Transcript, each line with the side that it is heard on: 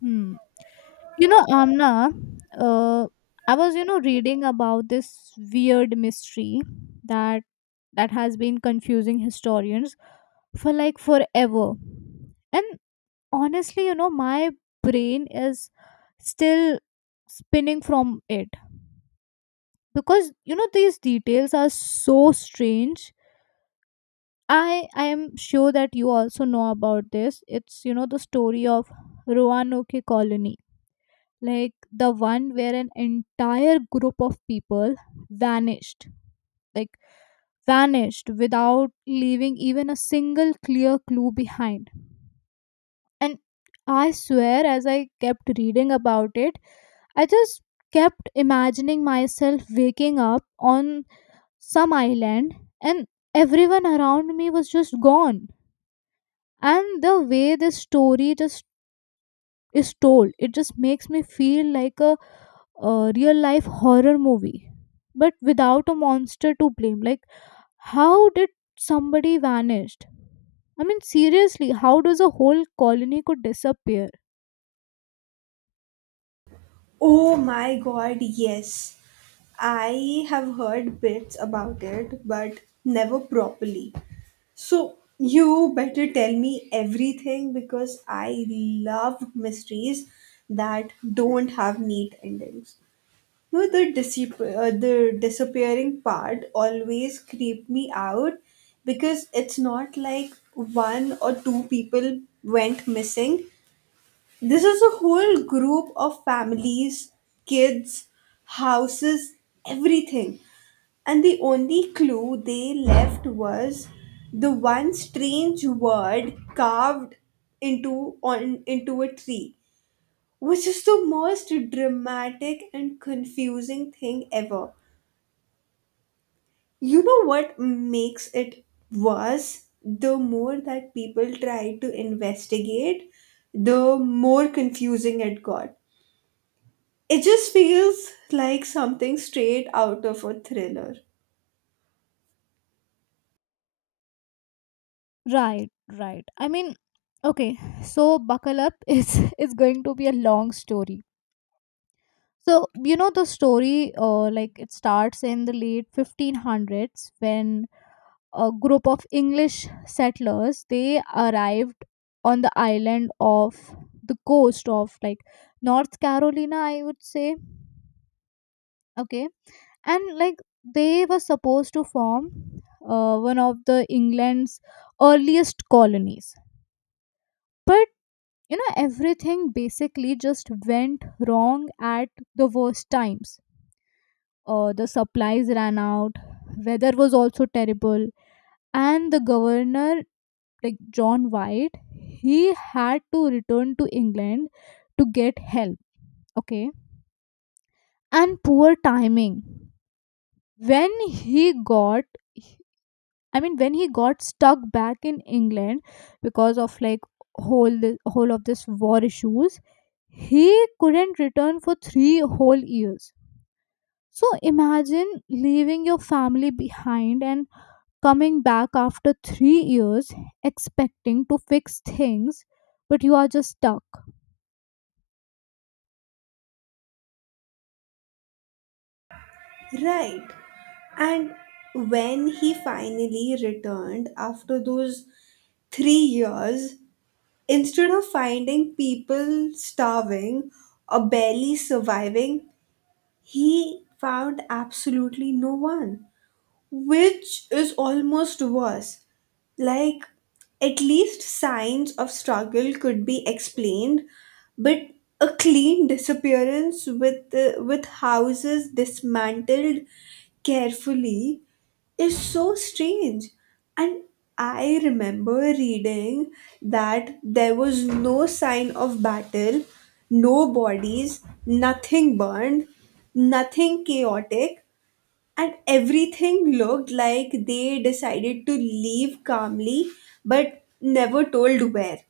left: Hmm. You know, Amna, uh, I was reading about this weird mystery that that has been confusing historians for like forever. And honestly, my brain is still spinning from it because these details are so strange. I am sure that you also know about this. It's the story of Roanoke Colony, like the one where an entire group of people vanished, like vanished without leaving even a single clear clue behind. And I swear, as I kept reading about it, I just kept imagining myself waking up on some island and everyone around me was just gone. And the way this story just is told, it just makes me feel like a real life horror movie but without a monster to blame. Like, how did somebody vanished? I mean, seriously, how does a whole colony could disappear?
right: Oh my god, yes. I have heard bits about it, but never properly. So, you better tell me everything because I love mysteries that don't have neat endings. No, the disappearing part always creeped me out because it's not like one or two people went missing. This is a whole group of families, kids, houses, everything. And the only clue they left was the one strange word carved into a tree, which is the most dramatic and confusing thing ever. You know what makes it worse? The more that people tried to investigate, the more confusing it got. It just feels like something straight out of a thriller.
left: Right. Right, I mean, okay, so buckle up, it's going to be a long story. So the story, like it starts in the late 1500s when a group of English settlers. They arrived on the island of the coast of like North Carolina, I would say. Okay. And like they were supposed to form one of the England's earliest colonies. But you know, everything basically just went wrong at the worst times. The supplies ran out, weather was also terrible, and the governor like John White, he had to return to England to get help. Okay. And poor timing. When he got, when he got stuck back in England because of like whole the whole of this war issues, he couldn't return for three whole years. So imagine leaving your family behind and coming back after 3 years expecting to fix things, but you are just stuck.
right: Right. And when he finally returned after those 3 years, instead of finding people starving or barely surviving, he found absolutely no one, which is almost worse. Like, at least signs of struggle could be explained, but a clean disappearance with with houses dismantled carefully is so strange. And I remember reading that there was no sign of battle, no bodies, nothing burned, nothing chaotic, and everything looked like they decided to leave calmly but never told where.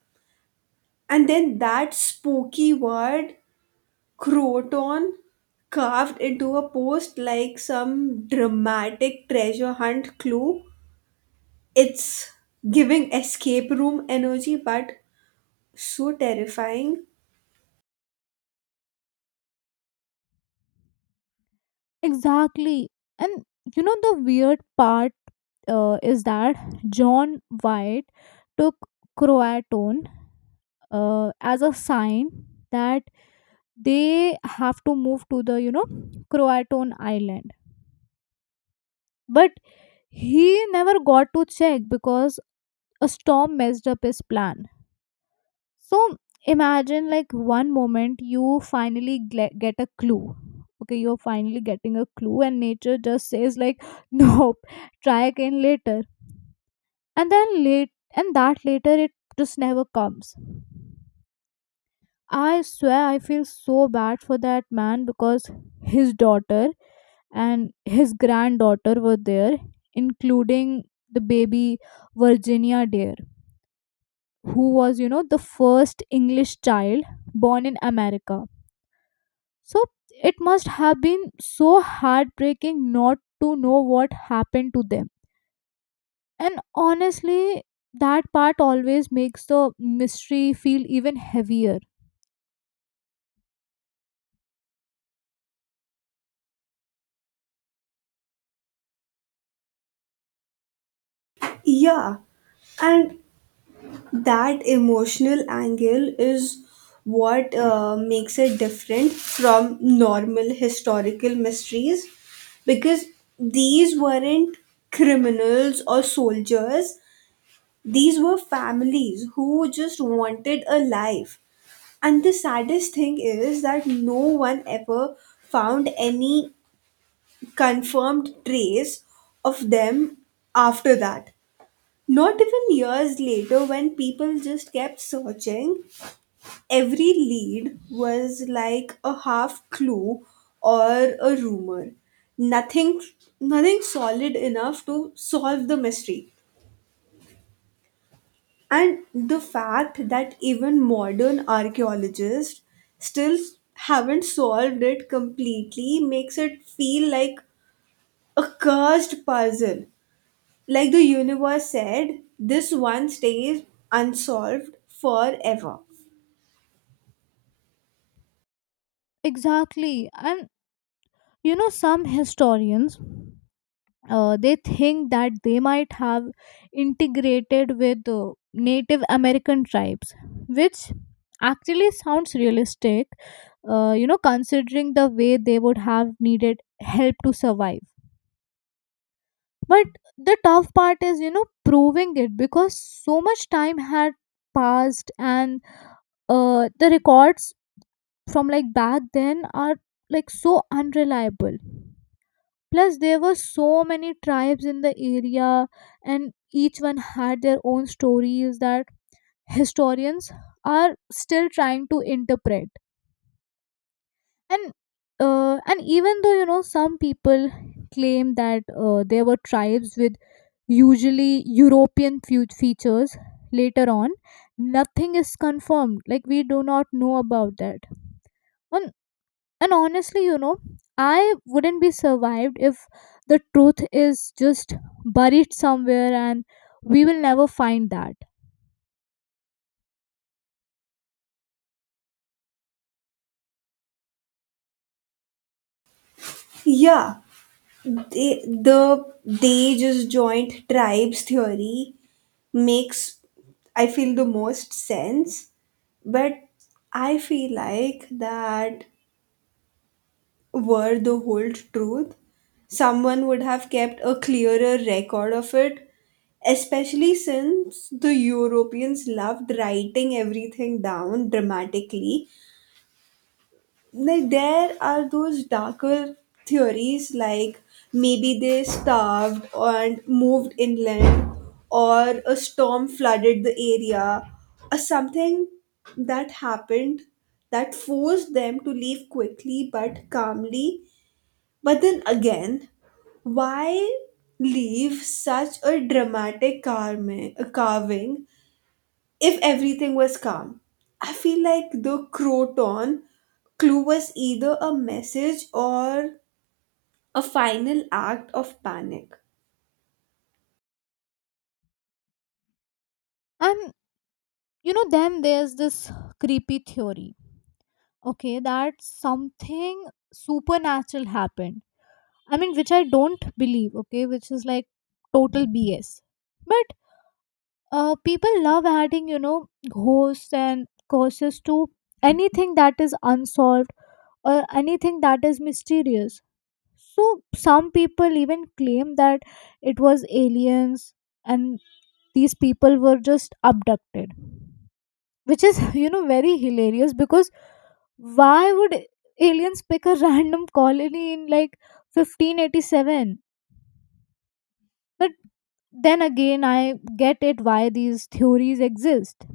right: And then that spooky word, croton, carved into a post like some dramatic treasure hunt clue. It's giving escape room energy but so terrifying.
left: Exactly. And you know the weird part, is that John White took Croatone as a sign that they have to move to the, you know, Croatone island. But he never got to check because a storm messed up his plan. So imagine like one moment you finally get a clue. Okay, you're finally getting a clue, and nature just says like, "Nope, try again later." And that later it just never comes. I swear I feel so bad for that man because his daughter and his granddaughter were there, including the baby Virginia Dare, who was, you know, the first English child born in America. So it must have been so heartbreaking not to know what happened to them. And honestly, that part always makes the mystery feel even heavier.
right: Yeah. And that emotional angle is what makes it different from normal historical mysteries, because these weren't criminals or soldiers, these were families who just wanted a life, and the saddest thing is that no one ever found any confirmed trace of them after that, not even years later when people just kept searching. Every lead was like a half clue or a rumor. Nothing, nothing solid enough to solve the mystery. And the fact that even modern archaeologists still haven't solved it completely makes it feel like a cursed puzzle, like the universe said this one stays unsolved forever.
left: Exactly. And you know, some historians. They think that they might have integrated with Native American tribes, which actually sounds realistic, you know, considering the way they would have needed help to survive. But the tough part is, you know, proving it because so much time had passed and the records from like back then are like so unreliable. Plus, there were so many tribes in the area and each one had their own stories that historians are still trying to interpret. And and even though you know some people claim that there were tribes with usually european features later on, nothing is confirmed, like we do not know about that. And, and honestly, you know, I wouldn't be survived if the truth is just buried somewhere and we will never find that.
right: Yeah, they just joint tribes theory makes I feel the most sense, but I feel like that were the whole truth, someone would have kept a clearer record of it, especially since the Europeans loved writing everything down dramatically. Like there are those darker theories, like maybe they starved and moved inland, or a storm flooded the area, or something that happened that forced them to leave quickly but calmly. But then again, why leave such a dramatic carving if everything was calm. I feel like the croton clue was either a message or a final act of panic.
left: And you know then there's this creepy theory, okay, that something supernatural happened. I mean, which I don't believe, okay, which is like total BS. But people love adding, you know, ghosts and curses to anything that is unsolved or anything that is mysterious. So some people even claim that it was aliens and these people were just abducted, which is you know very hilarious because why would aliens pick a random colony in like 1587? But then again, I get it why these theories exist.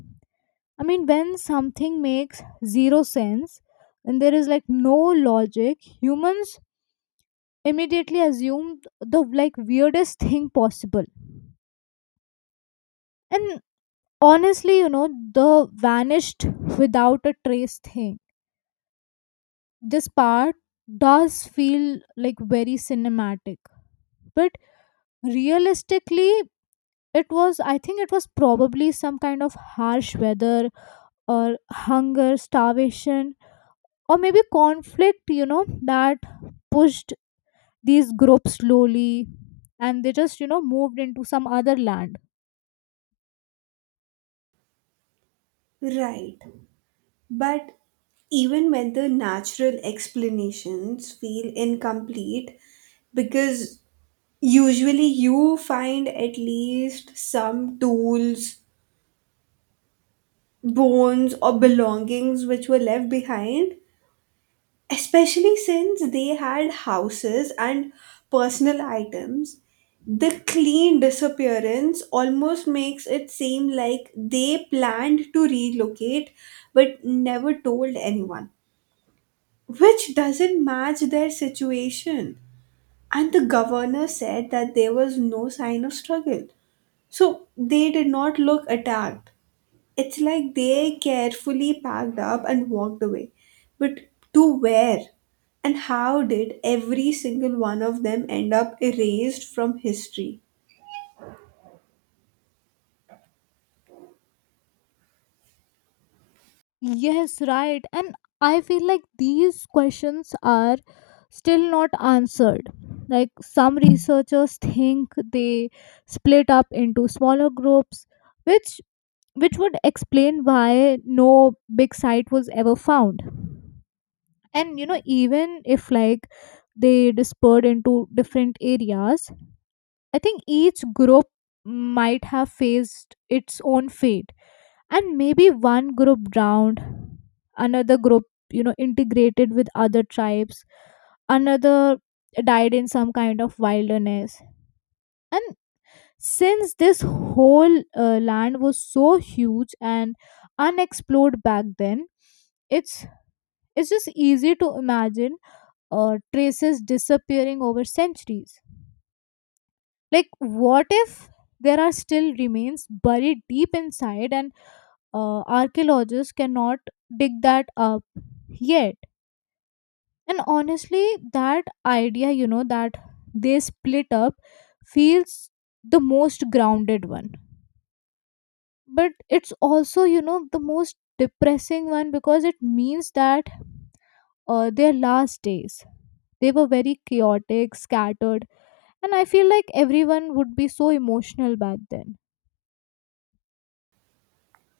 left: I mean, when something makes zero sense and there is like no logic, humans immediately assume the like weirdest thing possible. And honestly, you know, the vanished without a trace thing, this part does feel like very cinematic. But realistically, it was I think it was probably some kind of harsh weather or hunger starvation or maybe conflict, you know, that pushed these groups slowly and they just you know moved into some other land.
right: Right. But even when the natural explanations feel incomplete, because usually you find at least some tools, bones, or belongings which were left behind, especially since they had houses and personal items, the clean disappearance almost makes it seem like they planned to relocate but never told anyone, which doesn't match their situation. And the governor said that there was no sign of struggle, so they did not look attacked. It's like they carefully packed up and walked away. But to where? And how did every single one of them end up erased from history?
left: Yes, right. And I feel like these questions are still not answered. Like some researchers think they split up into smaller groups, which which would explain why no big site was ever found. And you know, even if like they dispersed into different areas, I think each group might have faced its own fate, and maybe one group drowned, another group you know integrated with other tribes, another died in some kind of wilderness. And since this whole land was so huge and unexplored back then, it's it's just easy to imagine traces disappearing over centuries. Like what if there are still remains buried deep inside and archaeologists cannot dig that up yet. And honestly, that idea you know that they split up feels the most grounded one, but it's also you know the most depressing one because it means that their last days, they were very chaotic scattered. And I feel like everyone would be so emotional back then.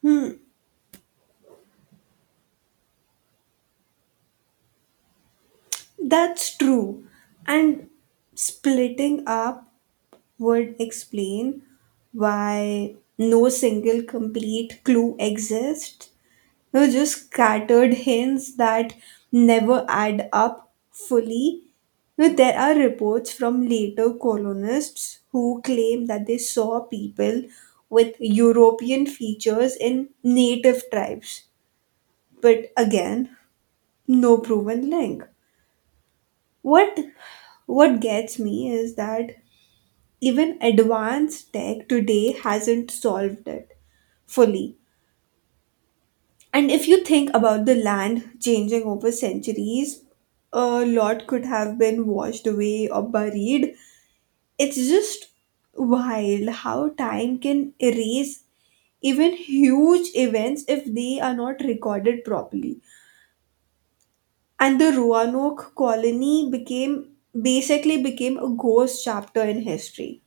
right: Hmm, that's true. And splitting up would explain why no single complete clue exists. No, just scattered hints that never add up fully. Now, there are reports from later colonists who claim that they saw people with European features in native tribes, but again, no proven link. What what gets me is that even advanced tech today hasn't solved it fully. And if you think about the land changing over centuries, a lot could have been washed away or buried. It's just wild how time can erase even huge events if they are not recorded properly. And the Roanoke colony became basically became a ghost chapter in history.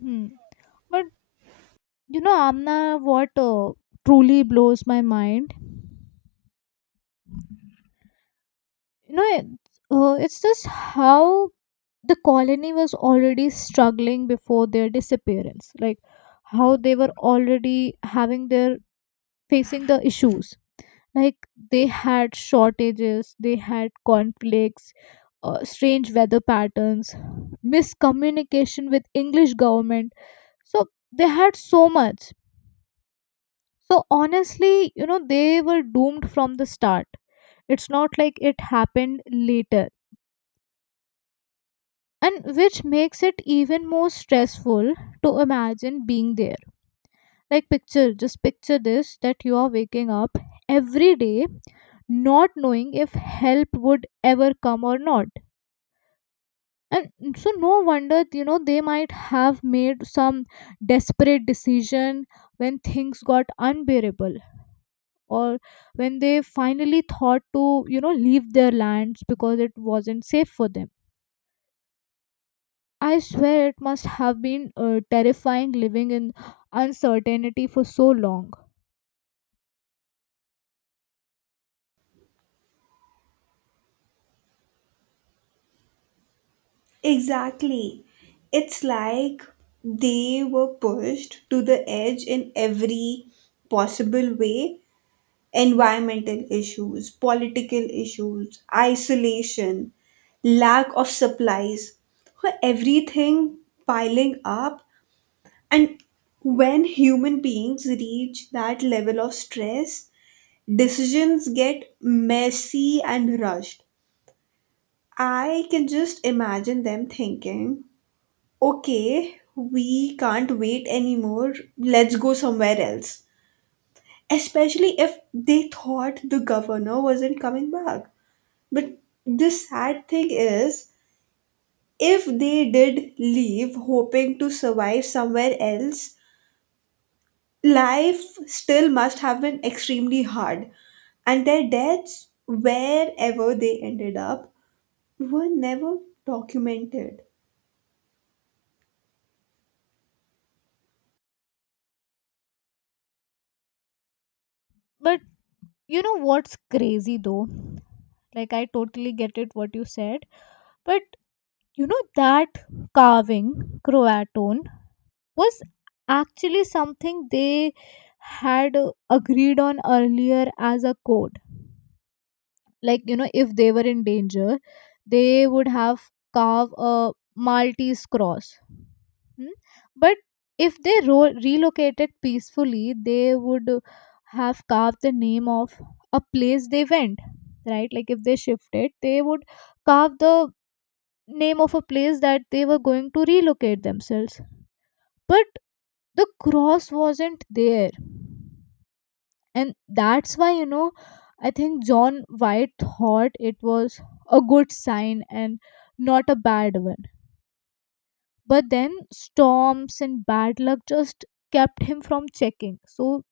left: Hmm. But you know, Amna, what truly blows my mind, you know, it's just how the colony was already struggling before their disappearance. Like how they were already having their facing the issues. Like they had shortages, they had conflicts, strange weather patterns, miscommunication with english government. So they had so much. So honestly, you know, they were doomed from the start. It's not like it happened later. And which makes it even more stressful to imagine being there. Like picture, just picture this, that you are waking up every day not knowing if help would ever come or not. And so no wonder, you know, they might have made some desperate decision when things got unbearable, or when they finally thought to you know leave their lands because it wasn't safe for them. I swear it must have been terrifying living in uncertainty for so long.
right: Exactly. It's like they were pushed to the edge in every possible way, environmental issues, political issues, isolation, lack of supplies, were everything piling up. And when human beings reach that level of stress, decisions get messy and rushed. I can just imagine them thinking, okay, we can't wait anymore, let's go somewhere else. Especially if they thought the governor wasn't coming back. But the sad thing is, if they did leave hoping to survive somewhere else, life still must have been extremely hard. And their deaths, wherever they ended up, were never documented.
left: But you know what's crazy though? Like, I totally get it what you said. But you know, that carving, Croatone, was actually something they had agreed on earlier as a code. Like, you know, if they were in danger, they would have carve a Maltese cross. Hmm? But if they relocated peacefully, they would have carved the name of a place they went, right? Like if they shifted, they would carve the name of a place that they were going to relocate themselves. But the cross wasn't there. And that's why, you know, I think John White thought it was a good sign and not a bad one. But then storms and bad luck just kept him from checking. So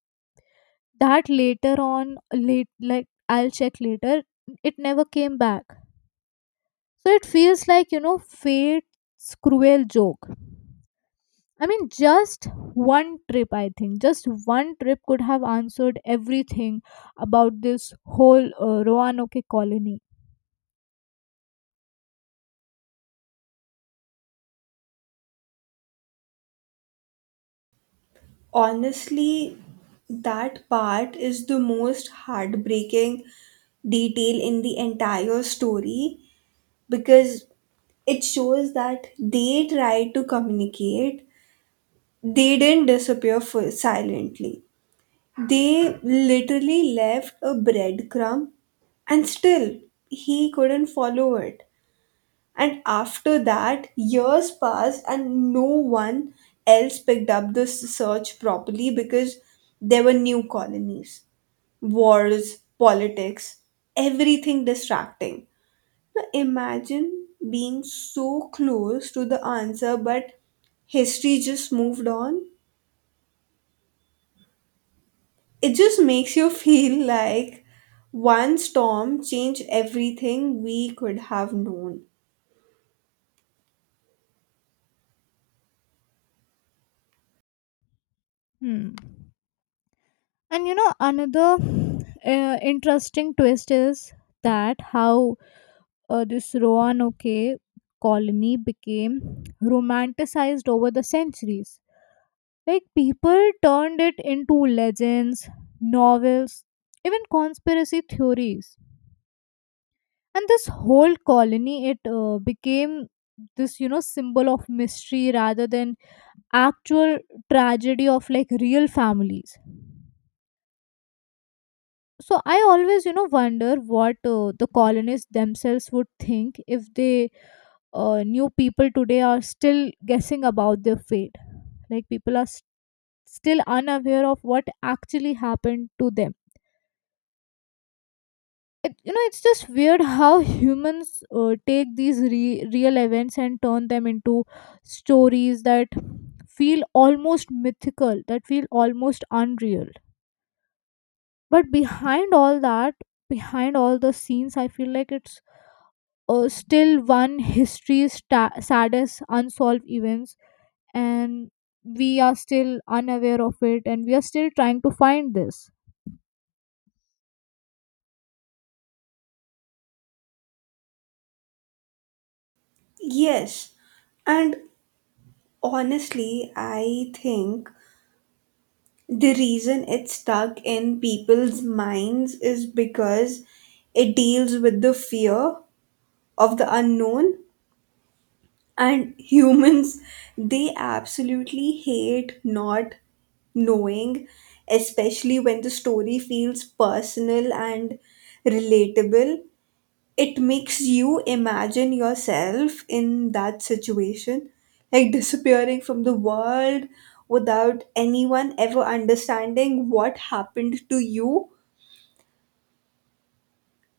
left: that later on, late like I'll check later, it never came back. So it feels like you know fate's cruel joke. I mean, just one trip could have answered everything about this whole Roanoke colony.
right: Honestly, that part is the most heartbreaking detail in the entire story because it shows that they tried to communicate, they didn't disappear silently. They literally left a breadcrumb, and still he couldn't follow it. And after that, years passed, and no one else picked up the search properly because there were new colonies, wars, politics, everything distracting. Now imagine being so close to the answer, but history just moved on. It just makes you feel like one storm changed everything we could have known.
left: Hmm. And you know, another interesting twist is that how this Roanoke colony became romanticized over the centuries. Like people turned it into legends, novels, even conspiracy theories. And this whole colony, it became this you know symbol of mystery rather than actual tragedy of like real families. So I always you know wonder what the colonists themselves would think if they new people today are still guessing about their fate. Like people are s still unaware of what actually happened to them. It, you know, it's just weird how humans take these real events and turn them into stories that feel almost mythical, that feel almost unreal. But behind all that, behind all the scenes, I feel like it's still one history's saddest unsolved events. And we are still unaware of it and we are still trying to find this.
right: Yes, and honestly, I think the reason it's stuck in people's minds is because it deals with the fear of the unknown, and humans, they absolutely hate not knowing, especially when the story feels personal and relatable. It makes you imagine yourself in that situation, like disappearing from the world without anyone ever understanding what happened to you.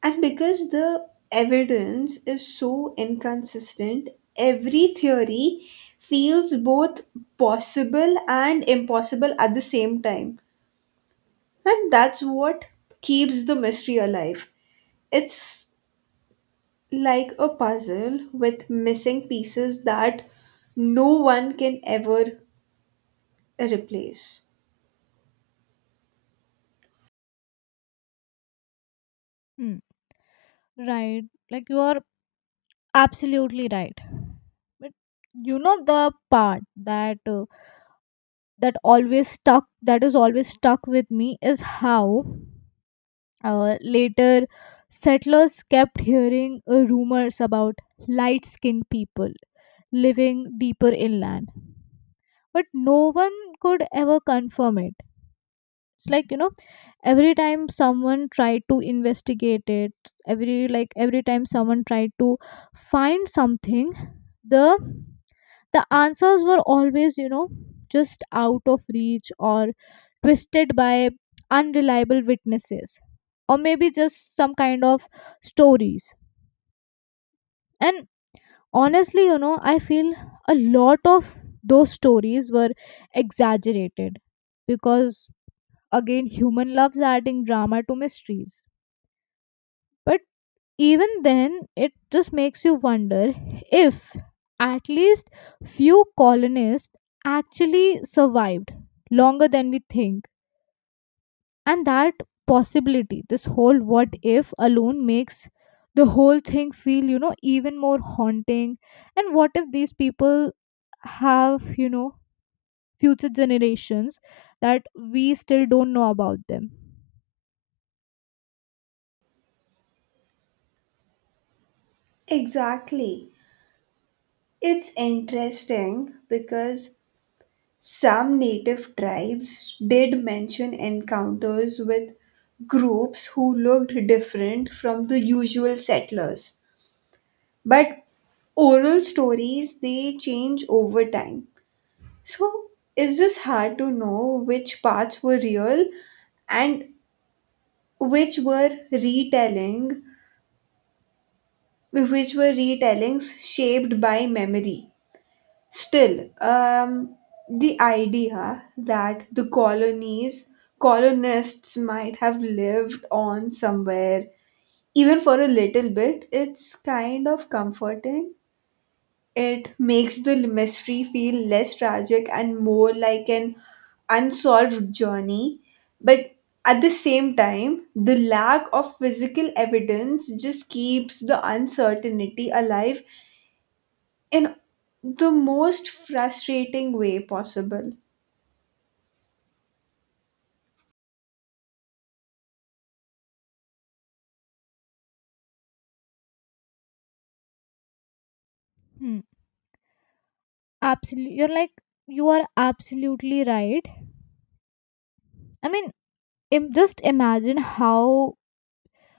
right: And because the evidence is so inconsistent, every theory feels both possible and impossible at the same time. And that's what keeps the mystery alive. It's like a puzzle with missing pieces that no one can ever replace.
left: Hmm. Right. Like you are absolutely right. But you know the part that that always stuck that is always stuck with me is how later settlers kept hearing rumors about light skinned people living deeper inland, but no one could ever confirm it. It's like you know every time someone tried to investigate it, every time someone tried to find something, the answers were always you know just out of reach or twisted by unreliable witnesses or maybe just some kind of stories. And honestly you know I feel a lot of those stories were exaggerated because again human loves adding drama to mysteries. But even then, it just makes you wonder if at least few colonists actually survived longer than we think. And that possibility, this whole what if alone makes the whole thing feel you know even more haunting. And what if these people have you know future generations that we still don't know about them.
right: Exactly. It's interesting because some native tribes did mention encounters with groups who looked different from the usual settlers. But oral stories, they change over time. So is this hard to know which parts were real and which were retelling which were retellings shaped by memory. Still, the idea that the colonies colonists might have lived on somewhere, even for a little bit, it's kind of comforting. It makes the mystery feel less tragic and more like an unsolved journey. But at the same time, the lack of physical evidence just keeps the uncertainty alive in the most frustrating way possible.
left: Hmm. Absolutely. You are absolutely right. I mean, just imagine how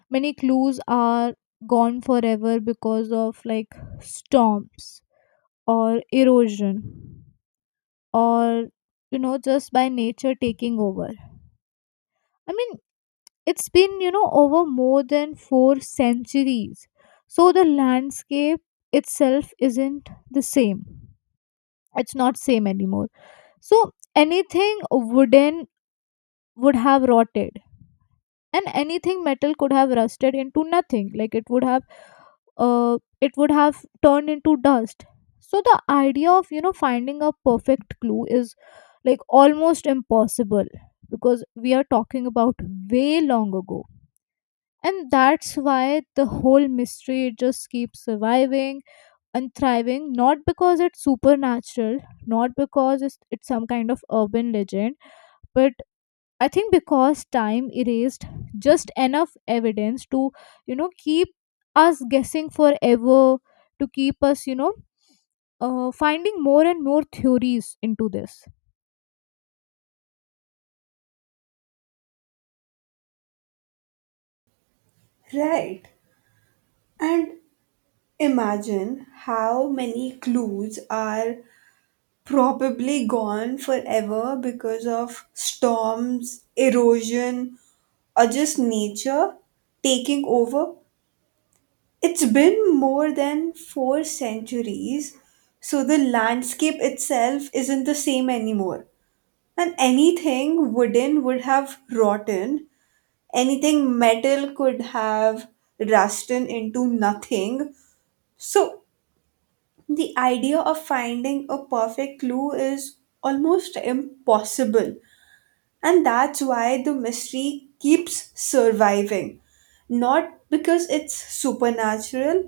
left: many clues are gone forever because of like storms or erosion or you know just by nature taking over. I mean, it's been you know over more than 4 centuries, so the landscape itself isn't the same. It's not same anymore So anything wooden would have rotted, and anything metal could have rusted into nothing. It would have turned into dust. So the idea of you know finding a perfect clue is like almost impossible because we are talking about way long ago. And that's why the whole mystery just keeps surviving and thriving, not because it's supernatural, not because it's some kind of urban legend, but I think because time erased just enough evidence to, you know, keep us guessing forever, to keep us, you know, finding more and more theories into this.
right: Right. And imagine how many clues are probably gone forever because of storms, erosion, or just nature taking over. It's been more than four centuries, so the landscape itself isn't the same anymore. And anything wooden would have rotten, anything metal could have rusted into nothing. So the idea of finding a perfect clue is almost impossible. And that's why the mystery keeps surviving. Not because it's supernatural,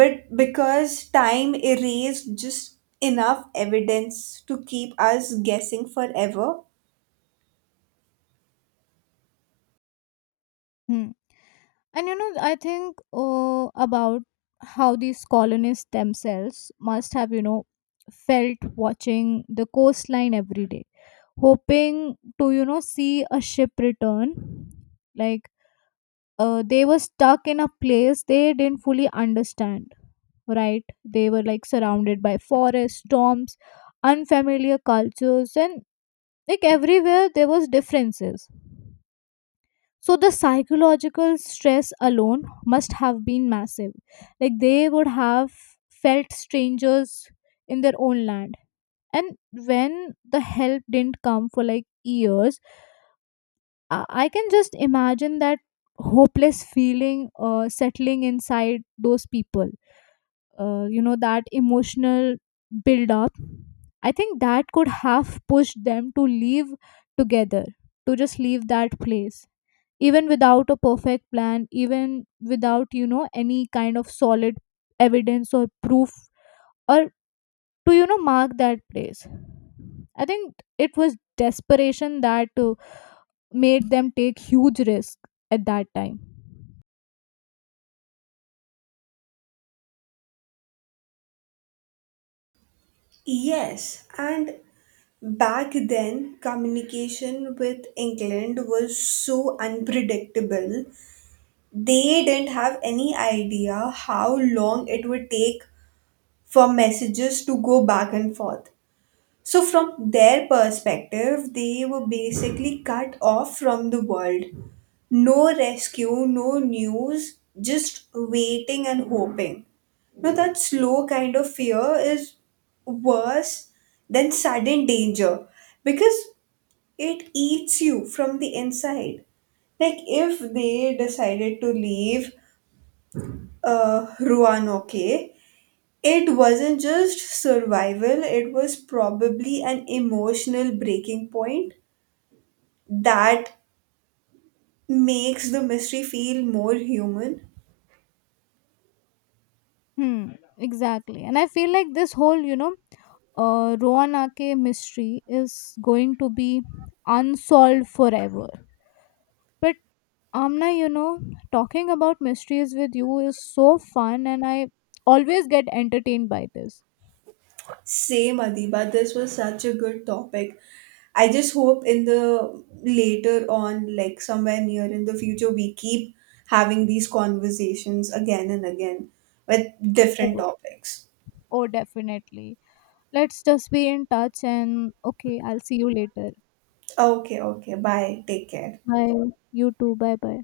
right: but because time erased just enough evidence to keep us guessing forever.
left: Hmm. And, you know, I think about how these colonists themselves must have, you know, felt watching the coastline every day, hoping to, you know, see a ship return. Like, they were stuck in a place they didn't fully understand, right? They were like surrounded by forests, storms, unfamiliar cultures, and like everywhere there was differences. So the psychological stress alone must have been massive. Like they would have felt strangers in their own land. And when the help didn't come for like years, I can just imagine that hopeless feeling settling inside those people. You know that emotional build up, I think that could have pushed them to leave together, to just leave that place, even without a perfect plan, even without you know any kind of solid evidence or proof or to you know mark that place. I think it was desperation that made them take huge risk at that time.
right: Yes, and back then, communication with England was so unpredictable. They didn't have any idea how long it would take for messages to go back and forth. So, from their perspective, they were basically cut off from the world. No rescue, no news, just waiting and hoping. Now, that slow kind of fear is worse than sudden danger because it eats you from the inside. Like, if they decided to leave Ruanoke. It wasn't just survival, it was probably an emotional breaking point that makes the mystery feel more human.
left: Hmm, exactly. And I feel like this whole you know Roanake mystery is going to be unsolved forever. But Amna, you know, talking about mysteries with you is so fun, and I always get entertained by this.
right: Same, Adiba, this was such a good topic. I just hope in the later on, like somewhere near in the future, we keep having these conversations again and again with different
left: Oh,
right: topics.
left: oh definitely. Let's just be in touch, and okay, I'll see you later.
right: Okay, okay, bye, take care.
left: Bye. You too. Bye bye.